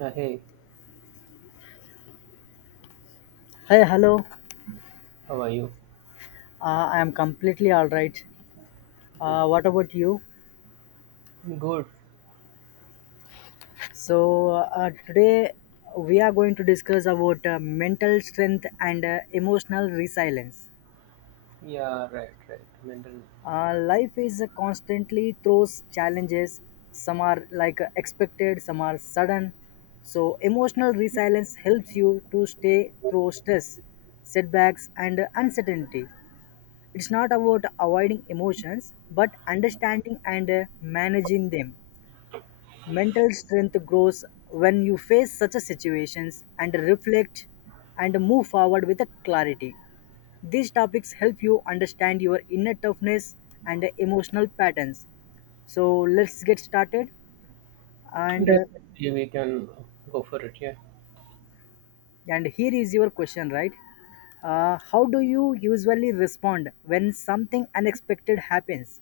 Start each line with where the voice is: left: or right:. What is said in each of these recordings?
right: Yeah, hey,
left: Hey, hello.
right: how are you?
left: I am completely all right. Uh,
right: Okay.
left: what about you?
right: Good.
left: So today we are going to discuss about mental strength and emotional resilience.
right: Yeah, right, right. Mental.
left: Life is constantly throws challenges. Some are like expected, some are sudden. So emotional resilience helps you to stay through stress, setbacks, and uncertainty. It's not about avoiding emotions, but understanding and managing them. Mental strength grows when you face such a situations and reflect and move forward with a clarity. These topics help you understand your inner toughness and emotional patterns. So let's get started. And uh,
right: Definitely, we can go for it. Yeah.
left: and here is your question, right? How do you usually respond when something unexpected happens?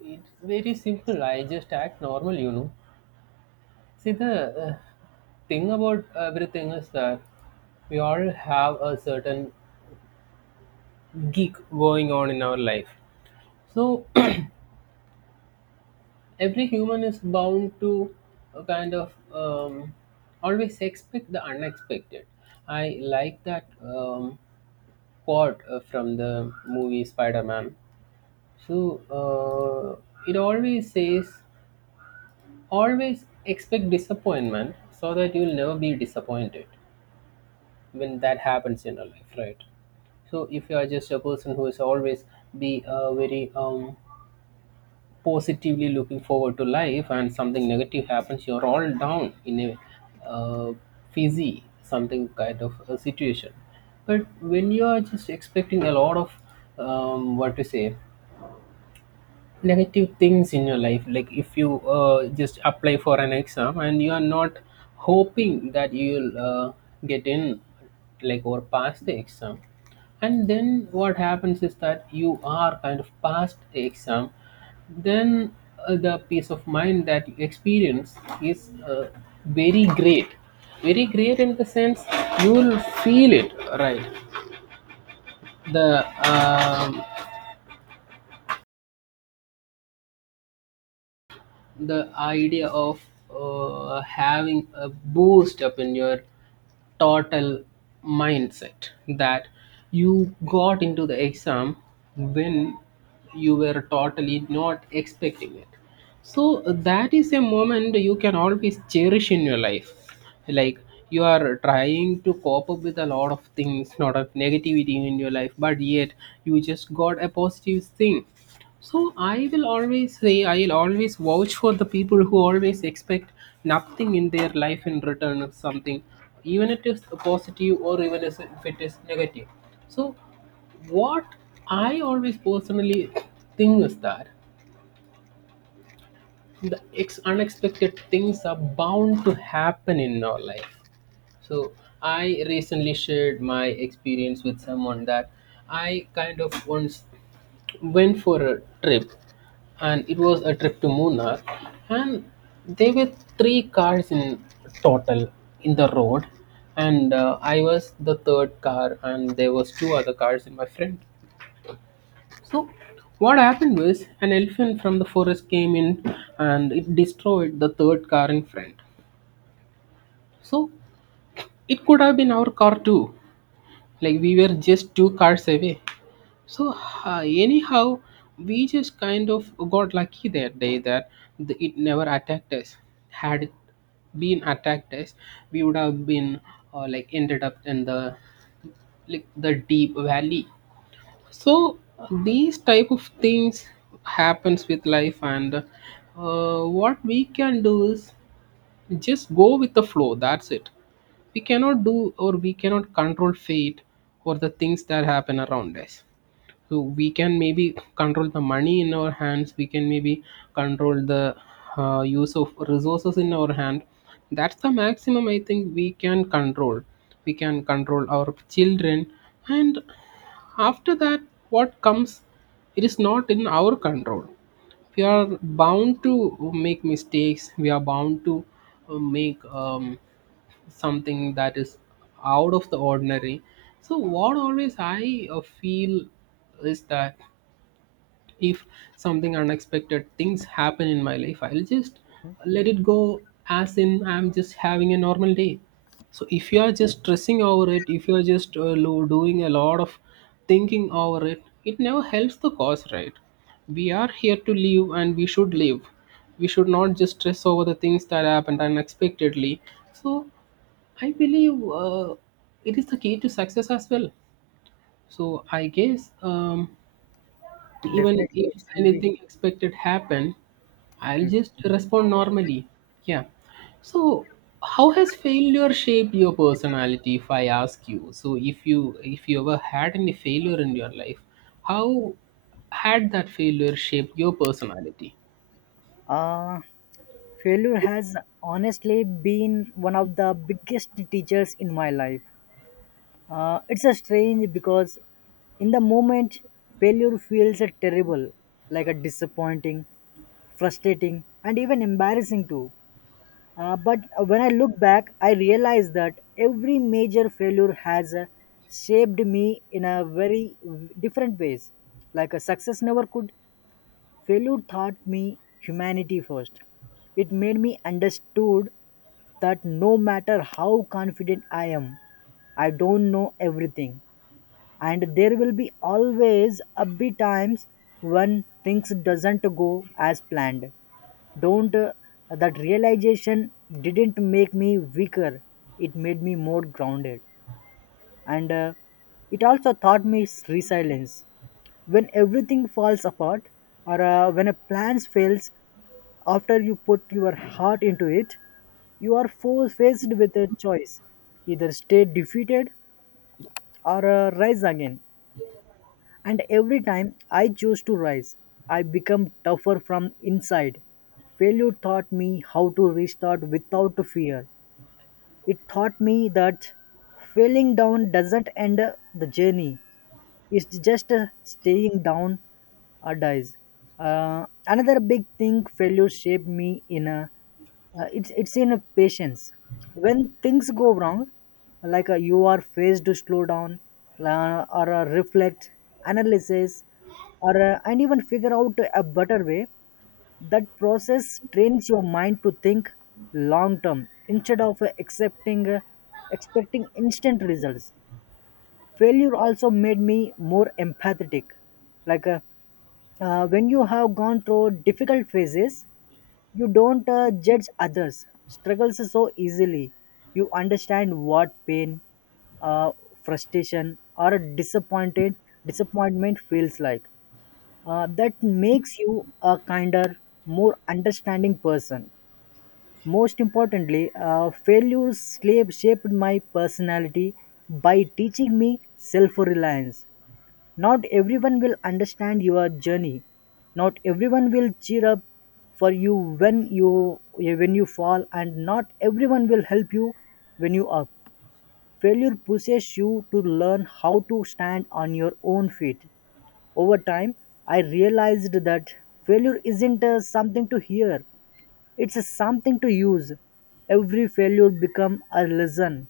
right: It's very simple. I just act normal. See, the uh, thing about everything is that we all have a certain geek going on in our life. So every human is bound to a kind of always expect the unexpected. I like that. Quote from the movie Spider-Man. So uh, it always says, always expect disappointment so that you'll never be disappointed when that happens in your life, right? So if you are just a person who is always be very positively looking forward to life and something negative happens, you're all down in a uh, fizzy something kind of a situation. But when you are just expecting a lot of what to say negative things in your life, like if you just apply for an exam and you are not hoping that you'll get in like or pass the exam, and then what happens is that you are kind of past the exam, then the peace of mind that you experience is very great, very great in the sense you will feel it right. The idea of having a boost up in your total mindset, that you got into the exam when you were totally not expecting it, so that is a moment you can always cherish in your life. Like, you are trying to cope up with a lot of things, lot of negativity in your life, but yet you just got a positive thing. So I will always say, I'll always vouch for the people who always expect nothing in their life in return or something, even it is positive or even if it is negative. So what I always personally think is that the unexpected things are bound to happen in our life. So I recently shared my experience with someone that I kind of once went for a trip, and it was a trip to Munnar. And there were three cars in total in the road, and I was the third car, and there was two other cars in my friend. So what happened was an elephant from the forest came in, and it destroyed the third car in front. So it could have been our car too. Like, we were just two cars away. So anyhow, we just kind of got lucky that day that it never attacked us. Had it been attacked us, we would have been like ended up in the deep valley. So these type of things happens with life, and what we can do is just go with the flow. That's it. We cannot do, or we cannot control fate or the things that happen around us. So we can maybe control the money in our hands, we can maybe control the use of resources in our hand. That's the maximum I think we can control. We can control our children, and after that what comes, it is not in our control. We are bound to make mistakes, we are bound to make something that is out of the ordinary. So what always I feel is that if something unexpected things happen in my life, I'll just let it go, as in I'm just having a normal day. So if you are just stressing over it, if you are just doing a lot of thinking over it, it never helps the cause, right? We are here to live, and we should live. We should not just stress over the things that happened unexpectedly. So I believe it is the key to success as well. So I guess, even if
left: Definitely, it should be.
right: anything expected happen, I'll
left: Hmm.
right: just respond normally. Yeah. So how has failure shaped your personality, if I ask you? So if you ever had any failure in your life, how had that failure shaped your personality?
left: Uh, failure has honestly been one of the biggest teachers in my life. It's a strange because in the moment, failure feels a terrible, like a disappointing, frustrating, and even embarrassing too. But when I look back, I realize that every major failure has shaped me in a very different ways. Like a success never could. Failure taught me humanity first. It made me understood that no matter how confident I am, I don't know everything. And there will be always a be times when things doesn't go as planned. Don't that realization didn't make me weaker. It made me more grounded and it also taught me resilience when everything falls apart or when a plan fails after you put your heart into it, you are faced with a choice: either stay defeated or rise again. And every time I choose to rise, I become tougher from inside. Failure taught me how to restart without fear. It taught me that failing down doesn't end the journey. It's just staying down or dies. Another big thing failure shaped me in a it's in a patience. When things go wrong, like you are faced to slow down or reflect, analysis, or and even figure out a better way. That process trains your mind to think long term instead of accepting expecting instant results. Failure also made me more empathetic, like when you have gone through difficult phases, you don't judge others struggles so easily. You understand what pain uh,, frustration or disappointed disappointment feels like. That makes you a kinder, more understanding person. Most importantly, failure slave shaped my personality by teaching me self reliance. Not everyone will understand your journey. Not everyone will cheer up for you when you fall, and not everyone will help you when you up. Failure pushes you to learn how to stand on your own feet. Over time, I realized that failure isn't something to hear, it's a something to use. Every failure become a lesson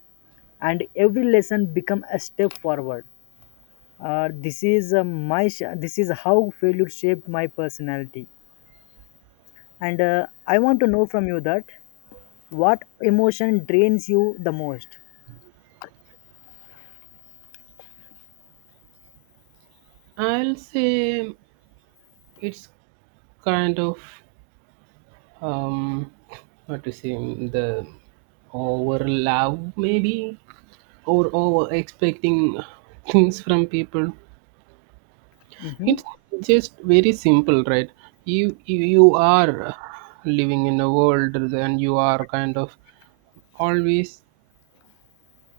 left: and every lesson become a step forward. This is how failure shaped my personality. And I want to know from you that what emotion drains you the most?
right: I'll say it's kind of um what to say, the over love maybe, or over expecting things from people. It's
left: Mm-hmm,
right: just very simple, right? You are living in a world, and you are kind of always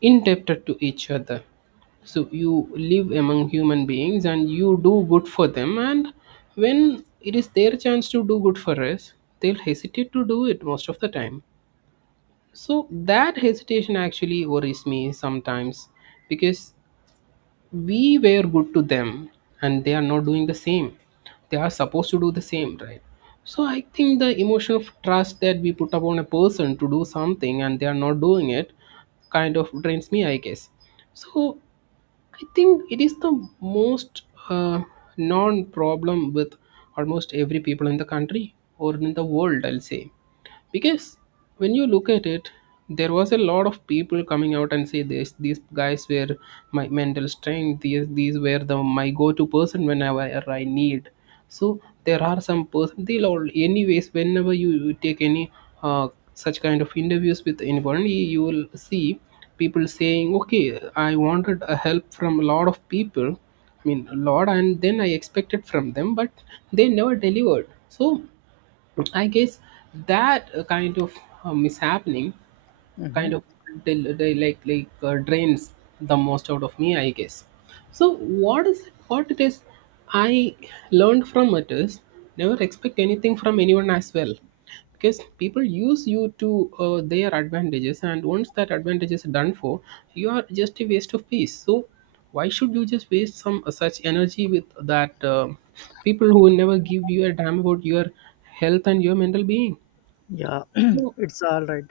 right: indebted to each other. So you live among human beings, and you do good for them. And when it is their chance to do good for us, they'll hesitate to do it most of the time. So that hesitation actually worries me sometimes, because we were good to them and they are not doing the same. They are supposed to do the same, right? So I think the emotion of trust that we put upon a person to do something and they are not doing it, kind of drains me, I guess. So I think it is the most uh, non problem with almost every people in the country or in the world, I'll say. Because when you look at it, there was a lot of people coming out and say this, these guys were my mental strength, these were the my go-to person whenever I need. So there are some person, they'll all anyways, whenever you take any uh, such kind of interviews with anyone, you will see people saying, okay, I wanted a help from a lot of people, I mean a lot, and then I expected from them, but they never delivered. So I guess that kind of is
left: mm-hmm.
right: kind of they like drains the most out of me, I guess. So what is, what it is I learned from it is, never expect anything from anyone as well. Because people use you to their advantages, and once that advantage is done for, you are just a waste of peace. So why should you just waste some such energy with that people who will never give you a damn about your health and your mental being.
left: Yeah,
right: So
left: it's all right.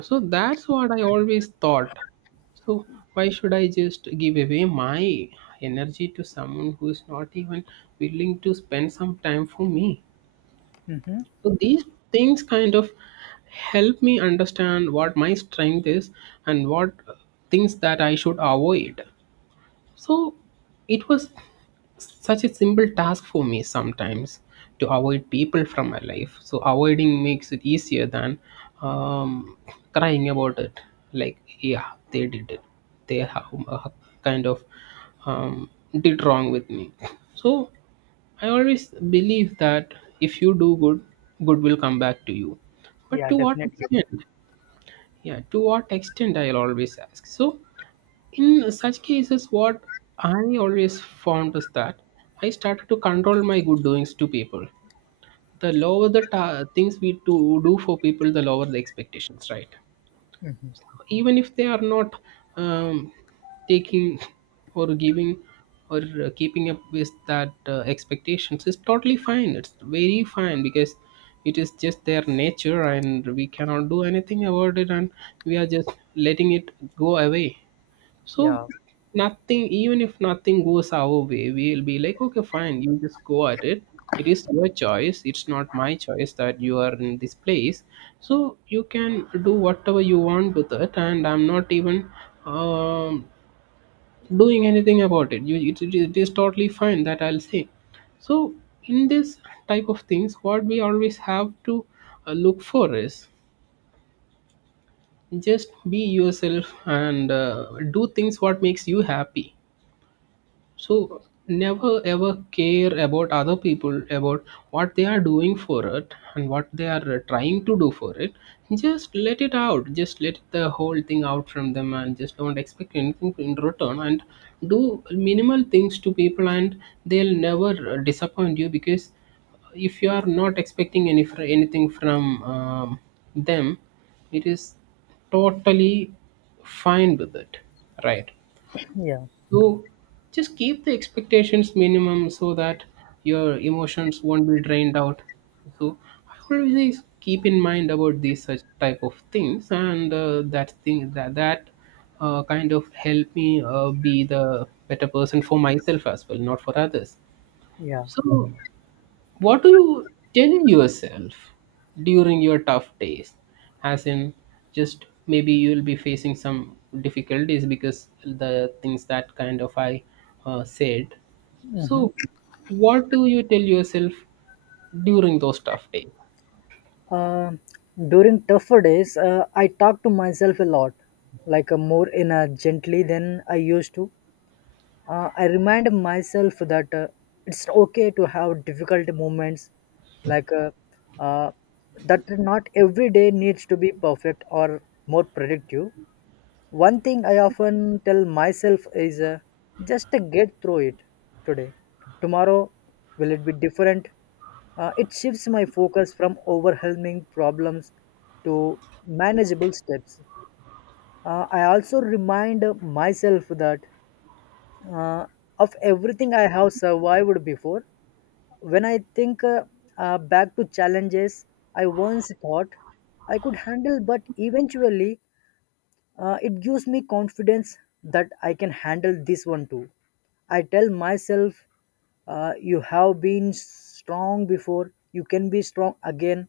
right: that's what I always thought. So why should I just give away my energy to someone who is not even willing to spend some time for me?
left: Mm-hmm.
right: So these things kind of help me understand what my strength is and what things that I should avoid. So it was such a simple task for me sometimes to avoid people from my life. So avoiding makes it easier than um, crying about it. Like, yeah, they did it. They have kind of um, did wrong with me. So I always believe that if you do good, good will come back to you. But
left: Yeah,
right: to what
left: definitely.
right: extent? Yeah, to what extent I'll always ask. So in such cases, what I always found is that I started to control my good doings to people. The lower the things we to do for people, the lower the expectations, right?
left: Mhm.
right: Even if they are not um, taking or giving or keeping up with that expectations, is totally fine. It's very fine, because it is just their nature and we cannot do anything about it, and we are just letting it go away. So
left: Yeah,
right: nothing, even if nothing goes our way, we'll be like, okay, fine, you just go at it. It is your choice. It's not my choice that you are in this place. So you can do whatever you want with it, and I'm not even um, doing anything about it. It is totally fine, that I'll say. So in this type of things, what we always have to look for is just be yourself and do things what makes you happy. So never ever care about other people about what they are doing for it and what they are trying to do for it. Just let it out, just let the whole thing out from them, and just don't expect anything in return, and do minimal things to people, and they'll never disappoint you. Because if you are not expecting anything from them, it is totally fine with it, right?
left: yeah,
right: So just keep the expectations minimum so that your emotions won't be drained out. So I always keep in mind about these such type of things, and that thing that kind of help me be the better person for myself as well, not for others.
left: yeah.
right: So what do you tell yourself during your tough days? As in, just maybe you'll be facing some difficulties because the things that kind of I said.
left: Mm-hmm.
right: So, what do you tell yourself during those tough days?
left: Uh, during tougher days, I talk to myself a lot, like more in a gently than I used to. I remind myself that it's okay to have difficult moments, like uh, that not every day needs to be perfect or more productive. One thing I often tell myself is just get through it today. Tomorrow, will it be different? It shifts my focus from overwhelming problems to manageable steps. I also remind myself that uh, of everything I have survived before. When I think back to challenges I once thought I could handle, but eventually it gives me confidence that I can handle this one too. I tell myself, you have been strong before, you can be strong again.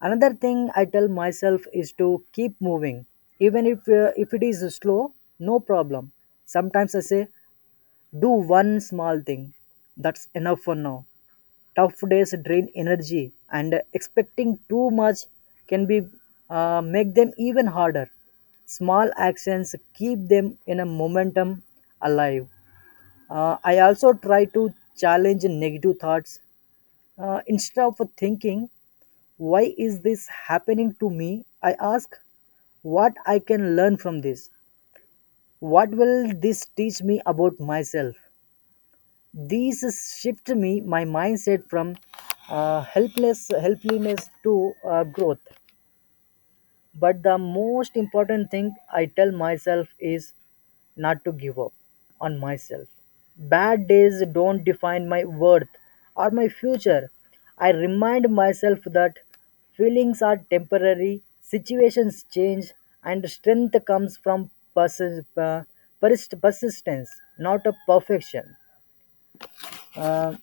left: Another thing I tell myself is to keep moving, even if it is slow, no problem. Sometimes I say, do one small thing, that's enough for now. Tough days drain energy and expecting too much can be make them even harder. Small actions keep them in a momentum alive. I also try to challenge negative thoughts. Instead of thinking why is this happening to me, I ask what I can learn from this, what will this teach me about myself. These shift me my mindset from helplessness to growth. But the most important thing I tell myself is not to give up on myself. Bad days don't define my worth or my future. I remind myself that feelings are temporary, situations change, and strength comes from persistence, not a perfection. Uh,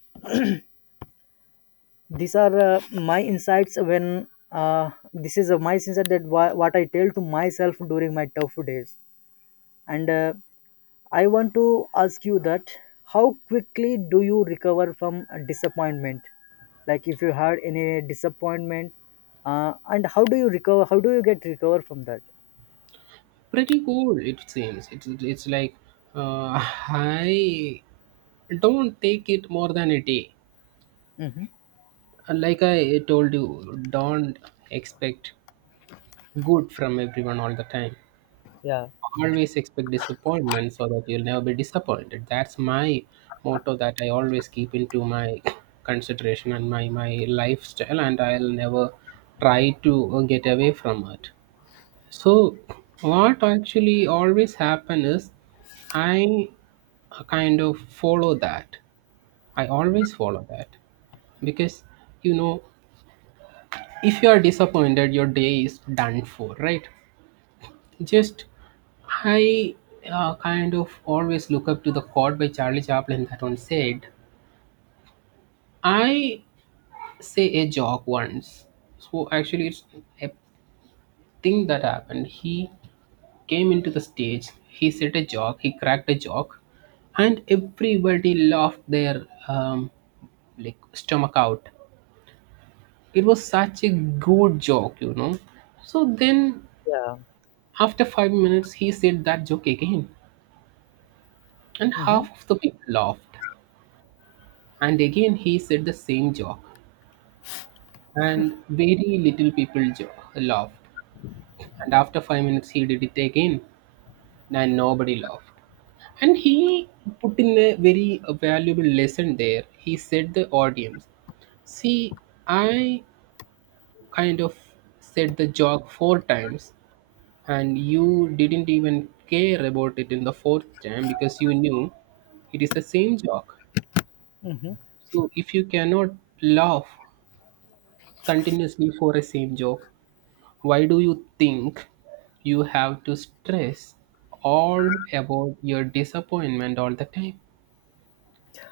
left: these are my insights when this is my insight that what I tell to myself during my tough days. And I want to ask you that how quickly do you recover from a disappointment, like if you had any disappointment and how do you recover, how do you get recover from that?
right: Pretty cool, it seems. It's like uh, I don't take it more than a day.
left: Hmm.
right: Like I told you, don't expect good from everyone all the time.
left: Yeah.
right: Always expect disappointment so that you'll never be disappointed. That's my motto that I always keep into my consideration and my lifestyle, and I'll never try to get away from it. So what actually always happen is I kind of follow that. I always follow that because, you know, if you are disappointed your day is done for, right? Just I kind of always look up to the quote by Charlie Chaplin that one said, "I say a joke once." So actually, it's a thing that happened. He came into the stage. He said a joke. He cracked a joke, and everybody laughed their like stomach out. It was such a good joke. So then,
left: Yeah.
right: after 5 minutes, he said that joke again, and
left: Hmm.
right: half of the people laughed. And again he said the same joke, and very little people laughed. And after 5 minutes, he did it again, and nobody laughed. And he put in a very valuable lesson there. He said the audience, "See, I kind of said the joke four times, and you didn't even care about it in the fourth time because you knew it is the same joke." So if you cannot laugh continuously for a same joke, why do you think you have to stress all about your disappointment all the time?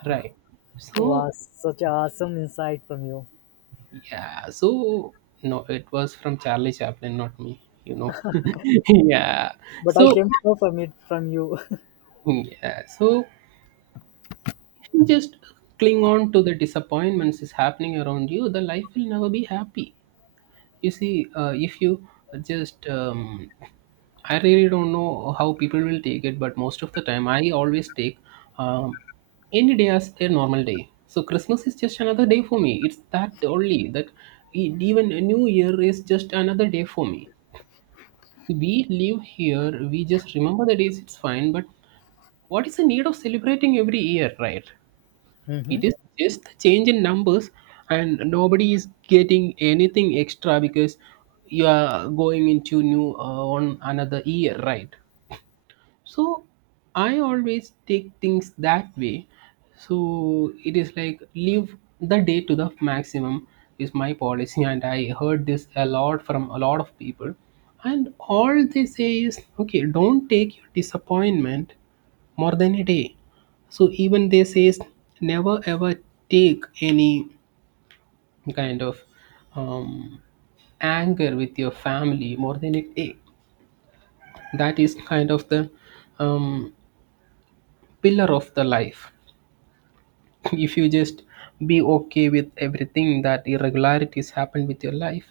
right: Right. So,
left: Was such an awesome insight from you.
right: yeah, so no, it was from Charlie Chaplin, not me. Yeah.
left: But I
right: So,
left: came to know from it from you.
right: yeah, so if you just cling on to the disappointments is happening around you, the life will never be happy. You see, if you just, I really don't know how people will take it, but most of the time, I always take um, any day as a normal day. So Christmas is just another day for me. It's that only that even a New Year is just another day for me. We live here, we just remember the days. It's fine, but what is the need of celebrating every year, right?
left: Mhm.
right: It is just the change in numbers, and nobody is getting anything extra because you are going into new on another year, right? So I always take things that way. So it is like leave the day to the maximum is my policy, and I heard this a lot from a lot of people. And all they say is, okay, don't take your disappointment more than a day. So even they says never ever take any kind of um, anger with your family more than a day. That is kind of the um, pillar of the life. If you just be okay with everything that irregularities happen with your life,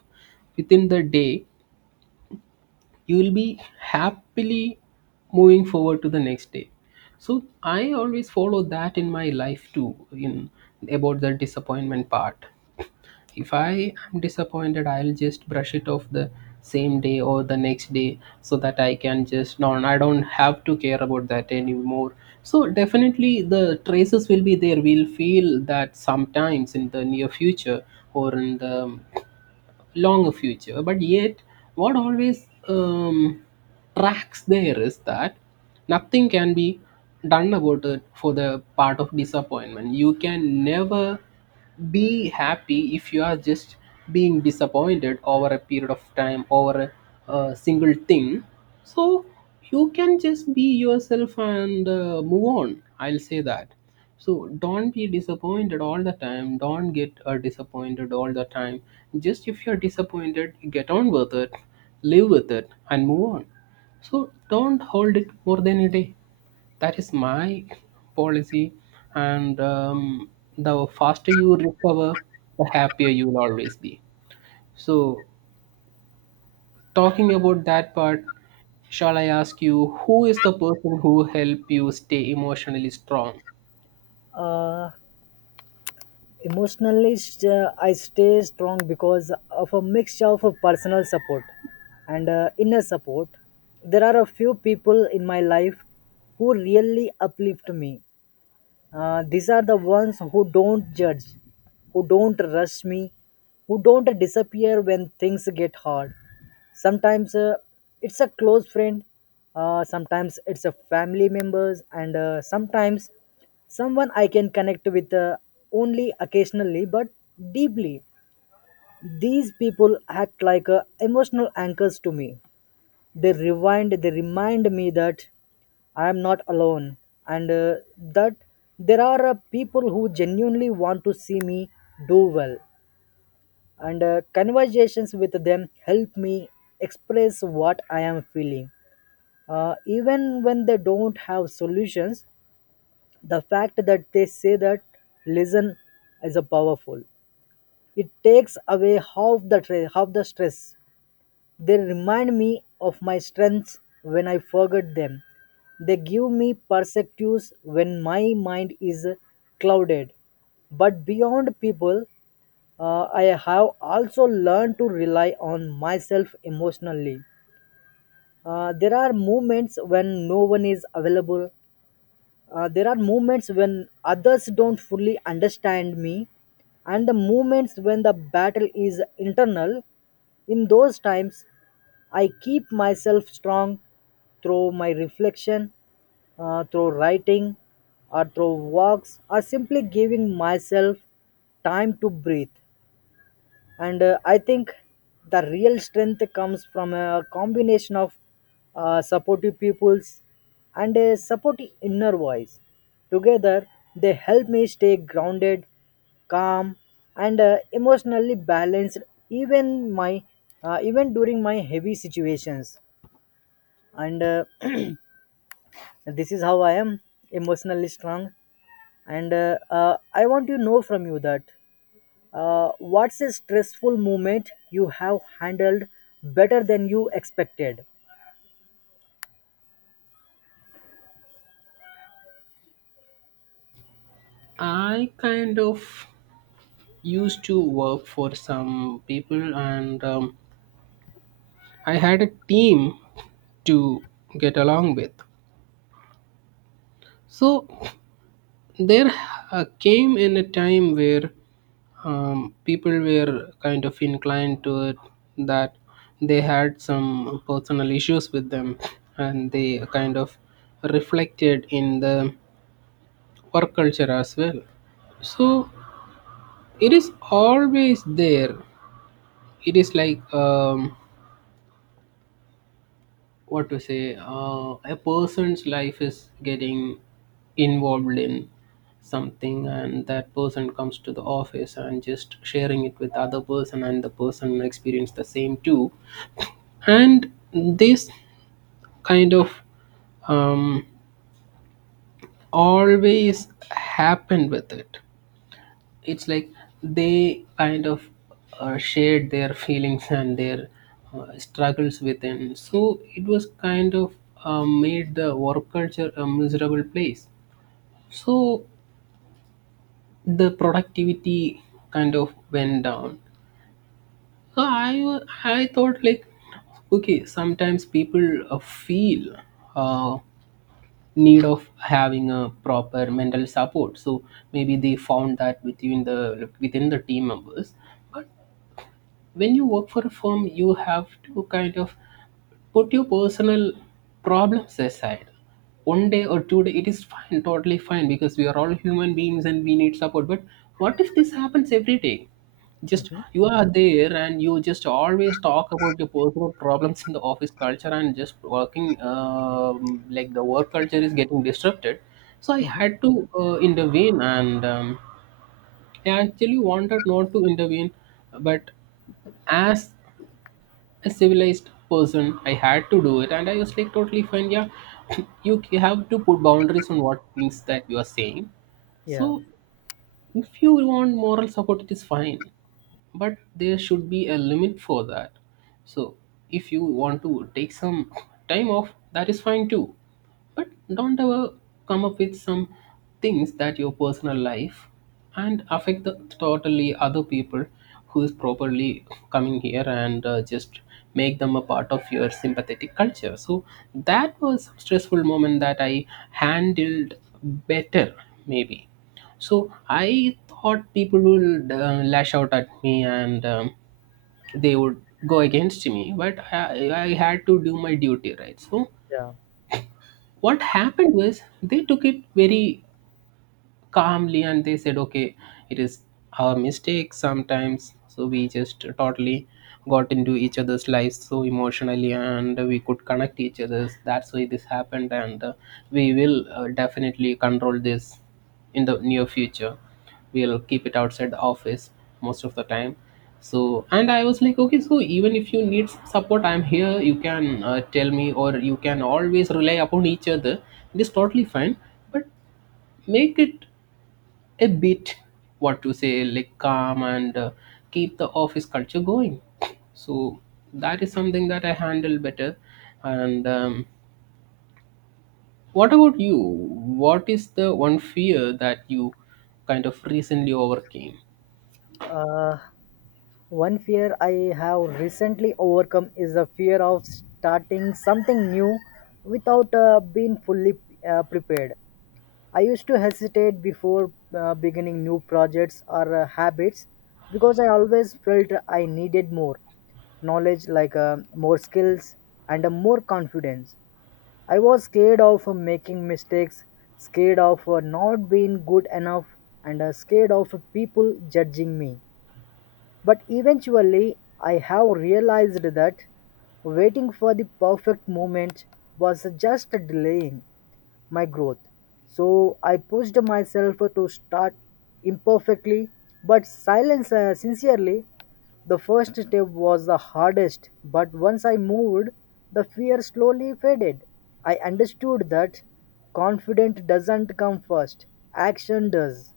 right: within the day, you will be happily moving forward to the next day. So I always follow that in my life too, in about the disappointment part. If I am disappointed, I'll just brush it off the same day or the next day so that I can just no I don't have to care about that anymore. So definitely the traces will be there, we'll feel that sometimes in the near future or in the long future. But yet, what always tracks there is that nothing can be done about it for the part of disappointment. You can never be happy if you are just being disappointed over a period of time over a single thing. So you can just be yourself and move on. I'll say that, so don't be disappointed all the time. Don't get disappointed all the time. Just if you're disappointed, get on with it, live with it, and move on. So don't hold it more than a day. That is my policy. And the faster you recover, the happier you will always be. So, talking about that part, shall I ask you who is the person who help you stay emotionally strong?
left: Uh, Emotionally, I stay strong because of a mixture of a personal support and inner support. There are a few people in my life who really uplift me. These are the ones who don't judge, who don't rush me, who don't disappear when things get hard. Sometimes it's a close friend, sometimes it's a family members, and sometimes someone I can connect with only occasionally but deeply. These people act like emotional anchors to me. They remind me that I am not alone and that there are people who genuinely want to see me do well. And conversations with them help me express what I am feeling. Even when they don't have solutions, the fact that they say that listen is a powerful. It takes away half the stress. They remind me of my strengths when I forget them. They give me perspectives when my mind is clouded. But beyond people, I have also learned to rely on myself emotionally. There are moments when no one is available, there are moments when others don't fully understand me, and the moments when the battle is internal. In those times, I keep myself strong through my reflection, through writing, or through walks, or simply giving myself time to breathe. And I think the real strength comes from a combination of supportive peoples and a supportive inner voice. Together they help me stay grounded, calm, and emotionally balanced, even my even during my heavy situations. And this is how I am emotionally strong. And I want to know from you that what's a stressful moment you have handled better than you expected?
right: I kind of used to work for some people, and I had a team to get along with. So there came in a time where people were kind of inclined to it, that they had some personal issues with them, and they kind of reflected in the work culture as well. So it is always there. It is like, what to say, a person's life is getting involved in something, and that person comes to the office and just sharing it with other person, and the person experience the same too. And this kind of um, always happened with it. It's like they kind of shared their feelings and their struggles within. So it was kind of made the work culture a miserable place. So the productivity kind of went down. So I I thought like, okay, sometimes people feel uh, need of having a proper mental support, so maybe they found that within the team members. But when you work for a firm, you have to kind of put your personal problems aside. One day or two day it is fine, totally fine, because we are all human beings and we need support. But what if this happens every day, just you are there and you just always talk about your personal problems in the office culture, and just working like the work culture is getting disrupted. So I
left: Mhm.
right: had to intervene, and I actually wanted not to intervene, but as a civilized person I had to do it, and I was like, totally fine, yeah. You have to put boundaries on what things that you are saying. So
left: Yeah,
right: if you want moral support, it is fine, but there should be a limit for that. So if you want to take some time off, that is fine too, but don't ever come up with some things that your personal life and affect the totally other people who is properly coming here, and just make them a part of your sympathetic culture. So that was a stressful moment that I handled better, maybe. So I thought people would lash out at me, and they would go against me, but I had to do my duty, right? So
left: yeah.
right: what happened was they took it very calmly, and they said, okay, it is our mistake sometimes, so we just totally got into each other's lives so emotionally, and we could connect each other's, that's why this happened. And we will definitely control this in the near future. We'll keep it outside the office most of the time. So, and I was like, okay, so even if you need support, I'm here, you can tell me, or you can always rely upon each other. It is totally fine, but make it a bit, what to say, like calm, and keep the office culture going. So that is something that I handle better. And what about you, what is the one fear that you kind of recently overcame?
left: Uh, one fear I have recently overcome is the fear of starting something new without being fully prepared. I used to hesitate before beginning new projects or habits because I always felt I needed more knowledge, like more skills and more confidence. I was scared of making mistakes, scared of not being good enough, and scared of people judging me. But eventually, I have realized that waiting for the perfect moment was just delaying my growth. So I pushed myself to start imperfectly, but silence sincerely. The first step was the hardest, but once I moved, the fear slowly faded. I understood that confidence doesn't come first, action does.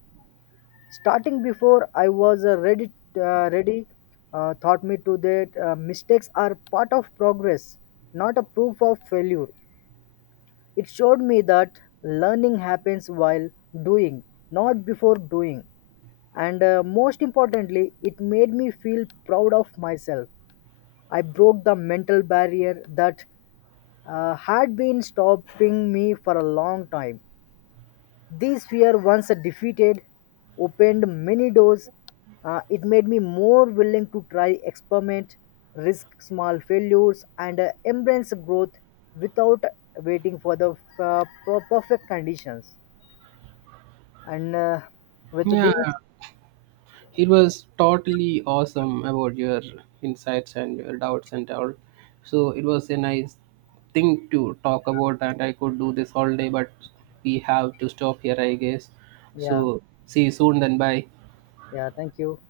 left: Starting before I was ready taught me to that mistakes are part of progress, not a proof of failure. It showed me that learning happens while doing, not before doing. And most importantly, it made me feel proud of myself. I broke the mental barrier that had been stopping me for a long time. This fear once defeated opened many doors. It made me more willing to try experiment, risk small failures, and embrace growth without waiting for the perfect conditions. And with
right: Yeah,
left: this,
right: it was totally awesome about your insights and your doubts and all. So it was a nice thing to talk about, and I could do this all day, but we have to stop here, I guess.
left: yeah,
right: So see you soon, then bye.
left: yeah, thank you.